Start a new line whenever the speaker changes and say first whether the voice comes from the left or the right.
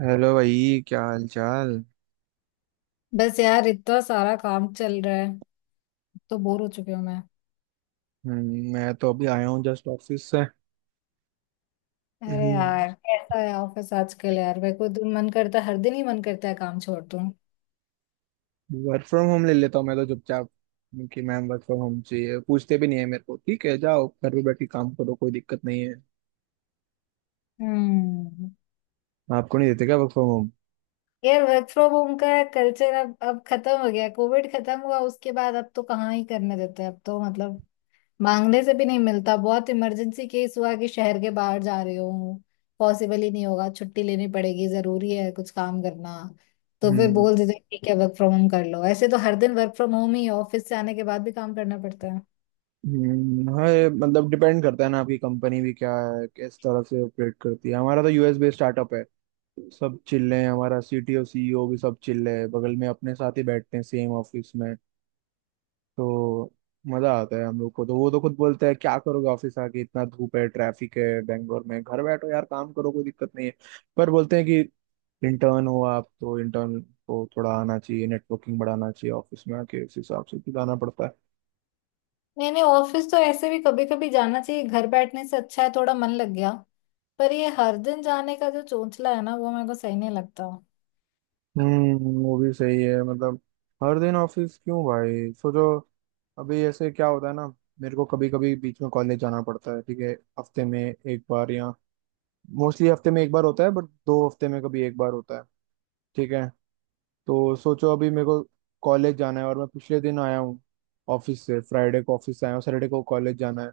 right: Hello भाई, क्या हाल चाल।
left: बस यार इतना सारा काम चल रहा है तो बोर हो चुकी हूँ मैं।
right: मैं तो अभी आया हूँ जस्ट ऑफिस से।
left: अरे यार कैसा है ऑफिस आजकल। यार मेरे को दिन मन करता है हर दिन ही मन करता है काम छोड़ दूं।
right: वर्क फ्रॉम होम ले लेता हूँ मैं तो चुपचाप कि मैम वर्क फ्रॉम होम चाहिए। पूछते भी नहीं है मेरे को, ठीक है जाओ घर पे बैठ के काम करो, कोई दिक्कत नहीं है।
left: हम्म।
right: आपको नहीं देते क्या वर्क फ्रॉम होम?
left: यार वर्क फ्रॉम होम का कल्चर अब खत्म हो गया। कोविड खत्म हुआ उसके बाद अब तो कहाँ ही करने देते हैं। अब तो मतलब मांगने से भी नहीं मिलता। बहुत इमरजेंसी केस हुआ कि शहर के बाहर जा रहे हो पॉसिबल ही नहीं होगा छुट्टी लेनी पड़ेगी जरूरी है कुछ काम करना तो फिर
right: हम्म।
left: बोल देते हैं, ठीक है वर्क फ्रॉम होम कर लो। ऐसे तो हर दिन वर्क फ्रॉम होम ही ऑफिस से आने के बाद भी काम करना पड़ता है।
right: हाँ ये मतलब डिपेंड करता है ना आपकी कंपनी भी क्या है, किस तरह से ऑपरेट करती है। हमारा तो यूएस बेस्ड स्टार्टअप है। सब चिल्ले हैं, हमारा सीटीओ सीईओ भी सब चिल्ले है, बगल में अपने साथ ही बैठते हैं सेम ऑफिस में। तो मजा आता है हम लोग को। तो वो तो खुद बोलते हैं क्या करोगे ऑफिस आके, इतना धूप है, ट्रैफिक है बैंगलोर में, घर बैठो यार काम करो, कोई दिक्कत नहीं है। पर बोलते हैं कि इंटर्न हो आप तो इंटर्न को थोड़ा आना चाहिए, नेटवर्किंग बढ़ाना चाहिए ऑफिस में आके। उस हिसाब से भी जाना पड़ता है।
left: नहीं नहीं ऑफिस तो ऐसे भी कभी कभी जाना चाहिए, घर बैठने से अच्छा है थोड़ा मन लग गया। पर ये हर दिन जाने का जो चोंचला है ना वो मेरे को सही नहीं लगता।
right: हम्म, वो भी सही है। मतलब हर दिन ऑफिस क्यों भाई, सोचो। अभी ऐसे क्या होता है ना, मेरे को कभी कभी बीच में कॉलेज जाना पड़ता है, ठीक है हफ्ते में 1 बार, या मोस्टली हफ्ते में 1 बार होता है, बट 2 हफ्ते में कभी 1 बार होता है ठीक है। तो सोचो अभी मेरे को कॉलेज जाना है और मैं पिछले दिन आया हूँ ऑफिस से, फ्राइडे को ऑफिस से आया हूँ, सैटरडे को कॉलेज जाना है।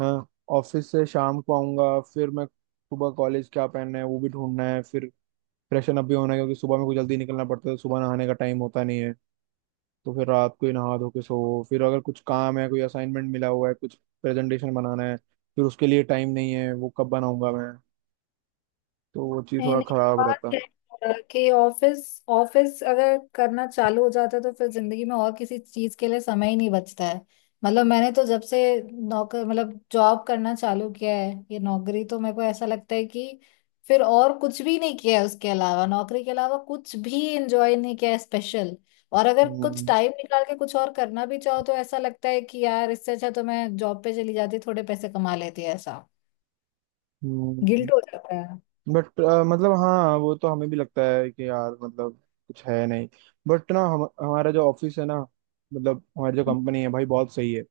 right: हाँ, ऑफिस से शाम को आऊंगा, फिर मैं सुबह कॉलेज क्या पहनना है वो भी ढूंढना है, फिर फ्रेशन अप भी होना है क्योंकि सुबह में को जल्दी निकलना पड़ता है, तो सुबह नहाने का टाइम होता नहीं है। तो फिर रात को ही नहा धो के सो, फिर अगर कुछ काम है कोई असाइनमेंट मिला हुआ है, कुछ प्रेजेंटेशन बनाना है, फिर उसके लिए टाइम नहीं है, वो कब बनाऊंगा मैं। तो वो चीज़
left: नहीं
right: थोड़ा
left: नहीं
right: खराब रहता
left: बात
right: है।
left: है। कि ऑफिस ऑफिस अगर करना चालू हो जाता है तो फिर जिंदगी में और किसी चीज के लिए समय ही नहीं बचता है। मतलब मैंने तो जब से नौकर मतलब जॉब करना चालू किया है ये नौकरी, तो मेरे को ऐसा लगता है कि फिर और कुछ भी नहीं किया है उसके अलावा, नौकरी के अलावा कुछ भी एंजॉय नहीं किया है स्पेशल। और अगर कुछ
right: हम्म।
left: टाइम निकाल के कुछ और करना भी चाहो तो ऐसा लगता है कि यार इससे अच्छा तो मैं जॉब पे चली जाती थोड़े पैसे कमा लेती, ऐसा
right: हम्म,
left: गिल्ट हो जाता है।
right: बट मतलब हाँ वो तो हमें भी लगता है कि यार मतलब कुछ है नहीं। बट ना, हम हमारा जो ऑफिस है ना, मतलब हमारी जो कंपनी है भाई, बहुत सही है।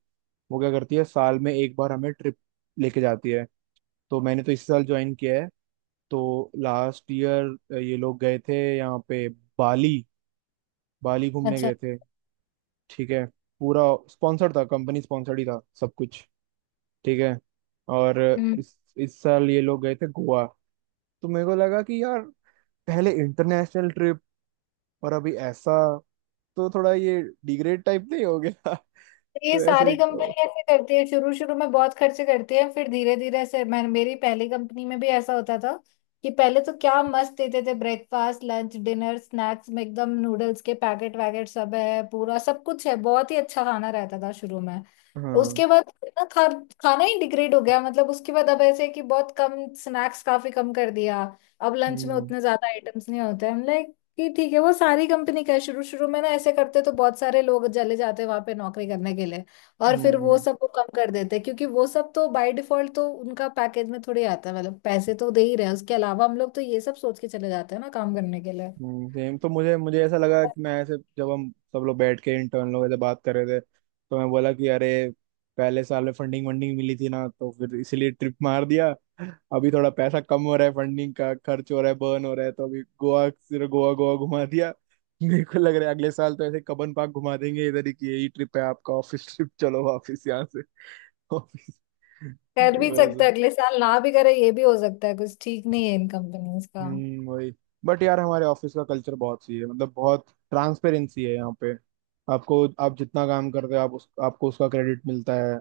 right: वो क्या करती है, साल में 1 बार हमें ट्रिप लेके जाती है। तो मैंने तो इस साल ज्वाइन किया है, तो लास्ट ईयर ये लोग गए थे यहाँ पे, बाली। बाली घूमने
left: अच्छा।
right: गए थे ठीक है। पूरा स्पॉन्सर्ड था, कंपनी स्पॉन्सर्ड ही था सब कुछ, ठीक है। और
left: हम्म।
right: इस साल ये लोग गए थे गोवा। तो मेरे को लगा कि यार, पहले इंटरनेशनल ट्रिप और अभी ऐसा, तो थोड़ा ये डिग्रेड टाइप नहीं हो गया?
left: तो ये
right: तो ऐसे
left: सारी कंपनी
right: एक-
left: ऐसे करती है, शुरू शुरू में बहुत खर्चे करती है फिर धीरे धीरे ऐसे। मैं मेरी पहली कंपनी में भी ऐसा होता था कि पहले तो क्या मस्त देते थे ब्रेकफास्ट लंच डिनर स्नैक्स में एकदम, नूडल्स के पैकेट वैकेट सब है, पूरा सब कुछ है, बहुत ही अच्छा खाना रहता था शुरू में।
right: हाँ।
left: उसके बाद ना खा, खाना ही डिग्रेड हो गया, मतलब उसके बाद अब ऐसे है कि बहुत कम स्नैक्स, काफी कम कर दिया। अब लंच में
right: हम्म।
left: उतने ज्यादा आइटम्स नहीं होते हैं। ये ठीक है, वो सारी कंपनी का है। शुरू शुरू में ना ऐसे करते तो बहुत सारे लोग चले जाते वहां पे नौकरी करने के लिए, और
right: हम्म।
left: फिर वो
right: हम्म।
left: सब को कम कर देते क्योंकि वो सब तो बाय डिफॉल्ट तो उनका पैकेज में थोड़ी आता है। मतलब पैसे तो दे ही रहे हैं, उसके अलावा हम लोग तो ये सब सोच के चले जाते हैं ना काम करने के लिए।
right: सेम। तो मुझे मुझे ऐसा लगा कि मैं ऐसे, जब हम सब लोग बैठ के इंटर्न लोग ऐसे बात कर रहे थे, तो मैं बोला कि अरे पहले साल में फंडिंग वंडिंग मिली थी ना, तो फिर इसीलिए ट्रिप मार दिया। अभी थोड़ा पैसा कम हो रहा है, फंडिंग का खर्च हो रहा है, बर्न हो रहा है, तो अभी गोवा, सिर्फ गोवा गोवा घुमा दिया। मेरे को लग रहा है अगले साल तो ऐसे कबन पार्क घुमा देंगे इधर ही, कि यही ट्रिप है आपका ऑफिस ट्रिप, चलो वापिस यहाँ से ऑफिस।
left: कर
right: तो
left: भी सकते
right: वैसा।
left: हैं, अगले साल ना भी करे ये भी हो सकता है, कुछ ठीक नहीं है इन कंपनीज का।
right: हम्म, वही। बट यार हमारे ऑफिस का कल्चर बहुत सही है, मतलब बहुत ट्रांसपेरेंसी है यहाँ पे। आपको, आप जितना काम करते हो आप उस आपको उसका क्रेडिट मिलता है।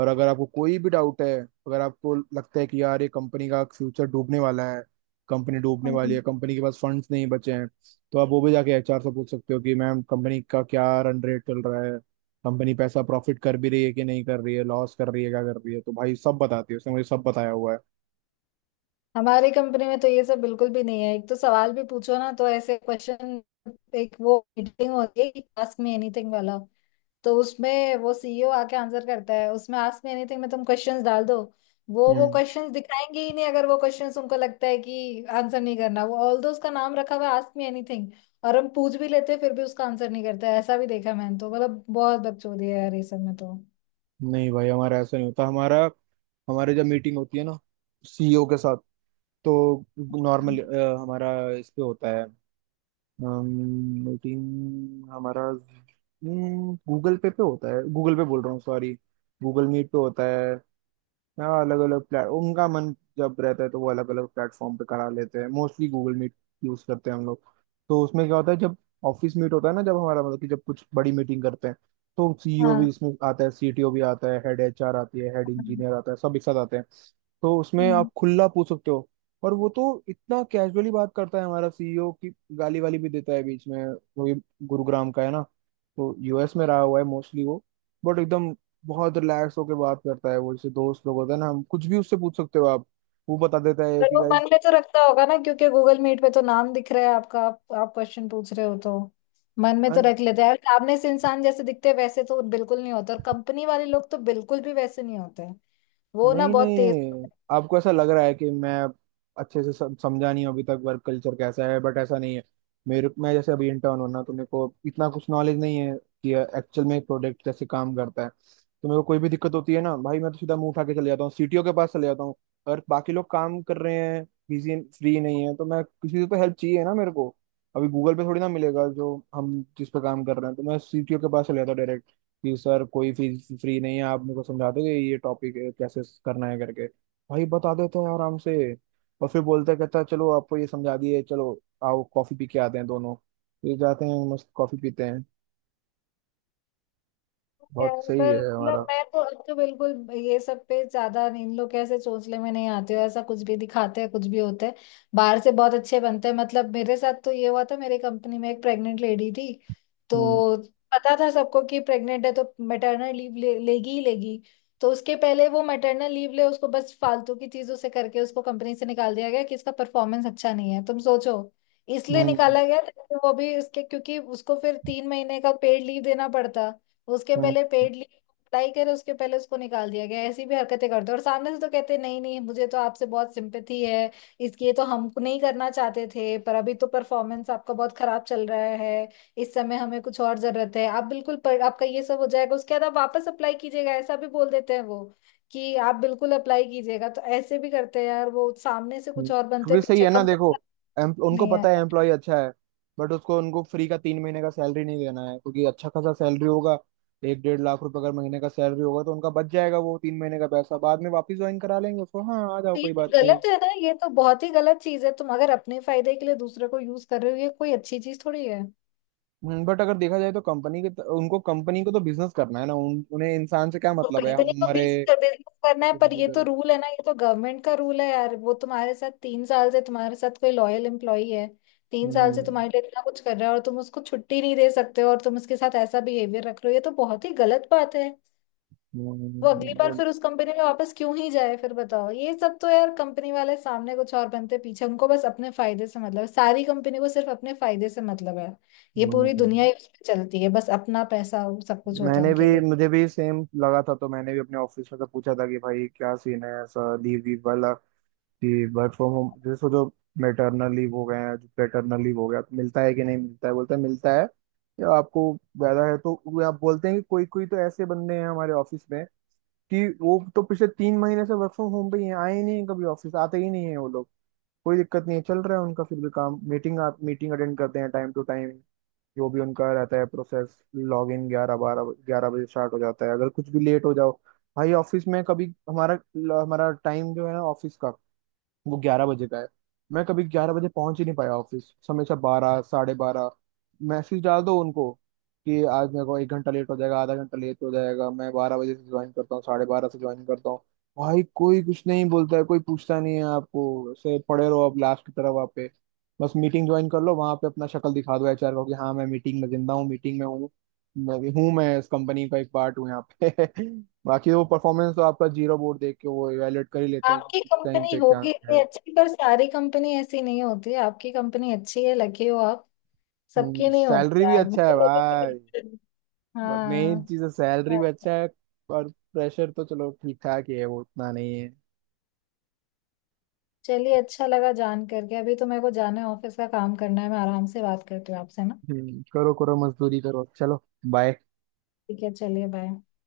right: और अगर आपको कोई भी डाउट है, अगर आपको लगता है कि यार ये कंपनी का फ्यूचर डूबने वाला है, कंपनी डूबने वाली है, कंपनी के पास फंड्स नहीं बचे हैं, तो आप वो भी जाके एचआर से पूछ सकते हो कि मैम कंपनी का क्या रन रेट चल रहा है, कंपनी पैसा प्रॉफिट कर भी रही है कि नहीं कर रही है, लॉस कर रही है, क्या कर रही है। तो भाई सब बताती है, उसने मुझे सब बताया हुआ है।
left: हमारी कंपनी में तो ये सब बिल्कुल भी नहीं है। एक तो सवाल भी पूछो ना तो ऐसे क्वेश्चन। एक वो मीटिंग होती है आस्क मी एनीथिंग वाला, तो उसमें वो सीईओ आके आंसर करता है। उसमें आस्क मी एनीथिंग में तुम क्वेश्चंस डाल दो, वो
right: हम्म।
left: क्वेश्चंस दिखाएंगे ही नहीं अगर वो क्वेश्चंस उनको लगता है कि आंसर नहीं करना। वो ऑल दो, उसका नाम रखा हुआ है आस्क मी एनीथिंग। और हम पूछ भी लेते हैं फिर भी उसका आंसर नहीं करता है, ऐसा भी देखा है मैंने तो। मतलब बहुत बकचोदी है यार ये सब में तो।
right: नहीं भाई हमारा ऐसा नहीं होता। हमारा, हमारे जब मीटिंग होती है ना सीईओ के साथ, तो नॉर्मल हमारा इस पे होता है, मीटिंग हमारा गूगल पे पे होता है, गूगल पे बोल रहा हूँ सॉरी, गूगल मीट पे होता है। हाँ, अलग अलग प्लेट, उनका मन जब रहता है तो वो अलग अलग प्लेटफॉर्म पे करा लेते हैं। मोस्टली गूगल मीट यूज करते हैं हम लोग। तो उसमें क्या होता है, जब ऑफिस मीट होता है ना, जब हमारा मतलब कि जब कुछ बड़ी मीटिंग करते हैं, तो सीईओ
left: हाँ।
right: भी इसमें आता है, सीटीओ भी आता है, हेड एचआर आती है, हेड
left: हाँ।
right: इंजीनियर आता है, सब एक साथ आते हैं। तो उसमें
left: हम्म।
right: आप खुला पूछ सकते हो। और वो तो इतना कैजुअली बात करता है हमारा सीईओ की गाली वाली भी देता है बीच में। वो भी गुरुग्राम का है ना, तो यूएस में रहा हुआ है मोस्टली वो। बट एकदम बहुत रिलैक्स होकर बात करता है वो, जैसे दोस्त लोग होता है ना, हम कुछ भी उससे पूछ सकते हो आप, वो बता देता है
left: पर
right: कि
left: वो
right: गाइस।
left: मन में तो रखता होगा ना, क्योंकि गूगल मीट पे तो नाम दिख रहा है आपका। आप क्वेश्चन पूछ रहे हो तो मन में तो रख लेते हैं यार। सामने से इंसान जैसे दिखते हैं, वैसे तो बिल्कुल नहीं होते, और कंपनी वाले लोग तो बिल्कुल भी वैसे नहीं होते। वो ना
right: नहीं
left: बहुत तेज
right: नहीं, आपको ऐसा लग रहा है कि मैं अच्छे से समझा नहीं हूं अभी तक वर्क कल्चर कैसा है, बट ऐसा नहीं है। मेरे, मैं जैसे अभी इंटर्न हूं ना, तो मेरे को इतना कुछ नॉलेज नहीं है कि एक्चुअल में प्रोडक्ट कैसे काम करता है, तो मेरे को कोई भी दिक्कत होती है ना भाई, मैं तो सीधा मुंह उठा के चले जाता हूँ, सीटीओ के पास चले जाता हूँ। और बाकी लोग काम कर रहे हैं, बिजी, फ्री नहीं है, तो मैं किसी से तो हेल्प चाहिए ना मेरे को, अभी गूगल पे थोड़ी ना मिलेगा जो हम जिस पे काम कर रहे हैं, तो मैं सीटीओ के पास चले जाता हूँ कि सर कोई फीस फ्री नहीं है, आप मेरे को समझा दोगे ये टॉपिक कैसे करना है करके। भाई बता देते हैं आराम से। और फिर बोलता कहता है चलो आपको ये समझा दिए, चलो आओ कॉफी पी के आते हैं दोनों। फिर जाते हैं मस्त कॉफी पीते हैं।
left: है।
right: बहुत सही
left: पर
right: है
left: मतलब
right: हमारा।
left: मैं तो अब तो बिल्कुल ये सब पे ज्यादा, इन लोग कैसे चोंचले में नहीं आते हो। ऐसा कुछ भी दिखाते हैं कुछ भी होते हैं, बाहर से बहुत अच्छे बनते हैं। मतलब मेरे साथ तो ये हुआ था, मेरी कंपनी में एक प्रेग्नेंट लेडी थी,
right: हम्म।
left: तो पता था सबको कि प्रेग्नेंट है तो मैटरनल लीव लेगी ही लेगी। तो उसके पहले वो मैटरनल लीव ले, उसको बस फालतू की चीजों से करके उसको कंपनी से निकाल दिया गया कि इसका परफॉर्मेंस अच्छा नहीं है, तुम सोचो। इसलिए
right: हम्म।
left: निकाला गया ताकि वो भी उसके, क्योंकि उसको फिर तीन महीने का पेड लीव देना पड़ता। उसके पहले
right: हम्म।
left: पेड लीव अप्लाई करे, उसके पहले उसको निकाल दिया गया। ऐसी भी हरकतें करते हैं। और सामने से तो कहते हैं, नहीं नहीं मुझे तो आपसे बहुत सिंपैथी है, इसलिए तो हम नहीं करना चाहते थे, पर अभी तो परफॉर्मेंस आपका बहुत खराब चल रहा है, इस समय हमें कुछ और जरूरत है। आप बिल्कुल, पर आपका ये सब हो जाएगा उसके बाद आप वापस अप्लाई कीजिएगा, ऐसा भी बोल देते हैं वो, कि आप बिल्कुल अप्लाई कीजिएगा। तो ऐसे भी करते हैं यार, वो सामने से
right: हम्म।
left: कुछ और बनते
right: क्योंकि
left: हैं,
right: सही
left: पीछे
right: है ना देखो,
left: कंपनी।
right: उनको
left: नहीं
right: पता है एम्प्लॉय अच्छा है, बट उसको, उनको फ्री का 3 महीने का सैलरी नहीं देना है, क्योंकि अच्छा खासा सैलरी होगा। 1 से 1.5 लाख रुपए अगर महीने का सैलरी होगा तो उनका बच जाएगा वो 3 महीने का पैसा। बाद में वापस ज्वाइन करा लेंगे उसको, हाँ आ जाओ
left: ये
right: कोई
left: तो
right: बात नहीं।
left: गलत है ना, ये तो बहुत ही गलत चीज है। तुम अगर अपने फायदे के लिए दूसरे को यूज कर रहे हो ये कोई अच्छी चीज थोड़ी है।
right: बट अगर देखा जाए तो कंपनी के, उनको कंपनी को तो बिजनेस करना है ना, उन्हें इंसान से क्या
left: तो
right: मतलब है
left: कंपनी को
right: हमारे।
left: बीस बिजनेस करना है पर ये तो
right: हम्म।
left: रूल है ना, ये तो गवर्नमेंट का रूल है यार। वो तुम्हारे साथ तीन साल से तुम्हारे साथ कोई लॉयल एम्प्लॉई है, तीन साल से तुम्हारे
right: हम्म।
left: लिए इतना कुछ कर रहा है, और तुम उसको छुट्टी नहीं दे सकते हो और तुम उसके साथ ऐसा बिहेवियर रख रहे हो, ये तो बहुत ही गलत बात है। वो अगली बार
right: But-।
left: फिर उस कंपनी में वापस क्यों ही जाए फिर बताओ। ये सब तो यार, कंपनी वाले सामने कुछ और बनते पीछे, उनको बस अपने फायदे से मतलब है, सारी कंपनी को सिर्फ अपने फायदे से मतलब है। ये पूरी दुनिया
right: हम्म।
left: ही उसमें चलती है, बस अपना पैसा वो सब कुछ होता है
right: मैंने भी,
left: उनके लिए।
right: मुझे भी सेम लगा था, तो मैंने भी अपने ऑफिस में से पूछा था कि भाई क्या सीन है ऐसा लीव वीव वाला, कि वर्क फ्रॉम होम जैसे सोचो मेटरनल लीव हो गया है, पेटर्नल लीव हो गया तो मिलता है कि नहीं मिलता है। बोलता है मिलता है या आपको ज्यादा है तो वो, आप बोलते हैं कि कोई, कोई तो ऐसे बंदे हैं हमारे ऑफिस में कि वो तो पिछले 3 महीने से वर्क फ्रॉम होम पे ही हैं, आए ही नहीं हैं कभी, ऑफिस आते ही नहीं है वो लोग। कोई दिक्कत नहीं है, चल रहा है उनका फिर भी काम, मीटिंग आप मीटिंग अटेंड करते हैं टाइम टू टाइम, जो भी उनका रहता है प्रोसेस। लॉग इन 11, 12, 11 बजे स्टार्ट हो जाता है, अगर कुछ भी लेट हो जाओ। भाई ऑफिस में कभी, हमारा हमारा टाइम जो है ना ऑफिस का, वो 11 बजे का है। मैं कभी 11 बजे पहुंच ही नहीं पाया ऑफिस, हमेशा 12, 12:30। मैसेज डाल दो उनको कि आज मेरे को 1 घंटा लेट हो जाएगा, आधा घंटा लेट हो जाएगा, मैं 12 बजे से ज्वाइन करता हूँ, 12:30 से ज्वाइन करता हूँ। भाई कोई कुछ नहीं बोलता है, कोई पूछता नहीं है, आपको ऐसे पड़े रहो आप लास्ट की तरफ वहाँ पे। बस मीटिंग ज्वाइन कर लो वहाँ पे, अपना शक्ल दिखा दो एचआर को कि हाँ मैं मीटिंग में जिंदा हूँ, मीटिंग में हूँ मैं भी हूँ, मैं इस कंपनी का एक पार्ट हूँ यहाँ पे बाकी वो परफॉर्मेंस तो आपका जीरो बोर्ड देख के वो इवेलुएट कर ही लेते हैं कि
left: आपकी
right: किस टाइम
left: कंपनी
right: पे क्या
left: होगी इतनी
right: है।
left: अच्छी पर सारी कंपनी ऐसी नहीं होती। आपकी कंपनी अच्छी है, लकी हो आप।
right: हम्म,
left: सबकी नहीं होती
right: सैलरी भी
left: यार, मैं
right: अच्छा है
left: तो कभी भी
right: भाई,
left: नहीं-
right: मेन
left: हाँ।
right: चीज है। सैलरी भी अच्छा है और प्रेशर तो चलो ठीक ठाक ही है, वो उतना नहीं है।
left: चलिए अच्छा लगा जान करके, अभी तो मेरे को जाना है ऑफिस का काम करना है, मैं आराम से बात करती हूँ आपसे ना।
right: हम्म, करो करो मजदूरी करो, चलो बाय।
left: ठीक है चलिए, बाय।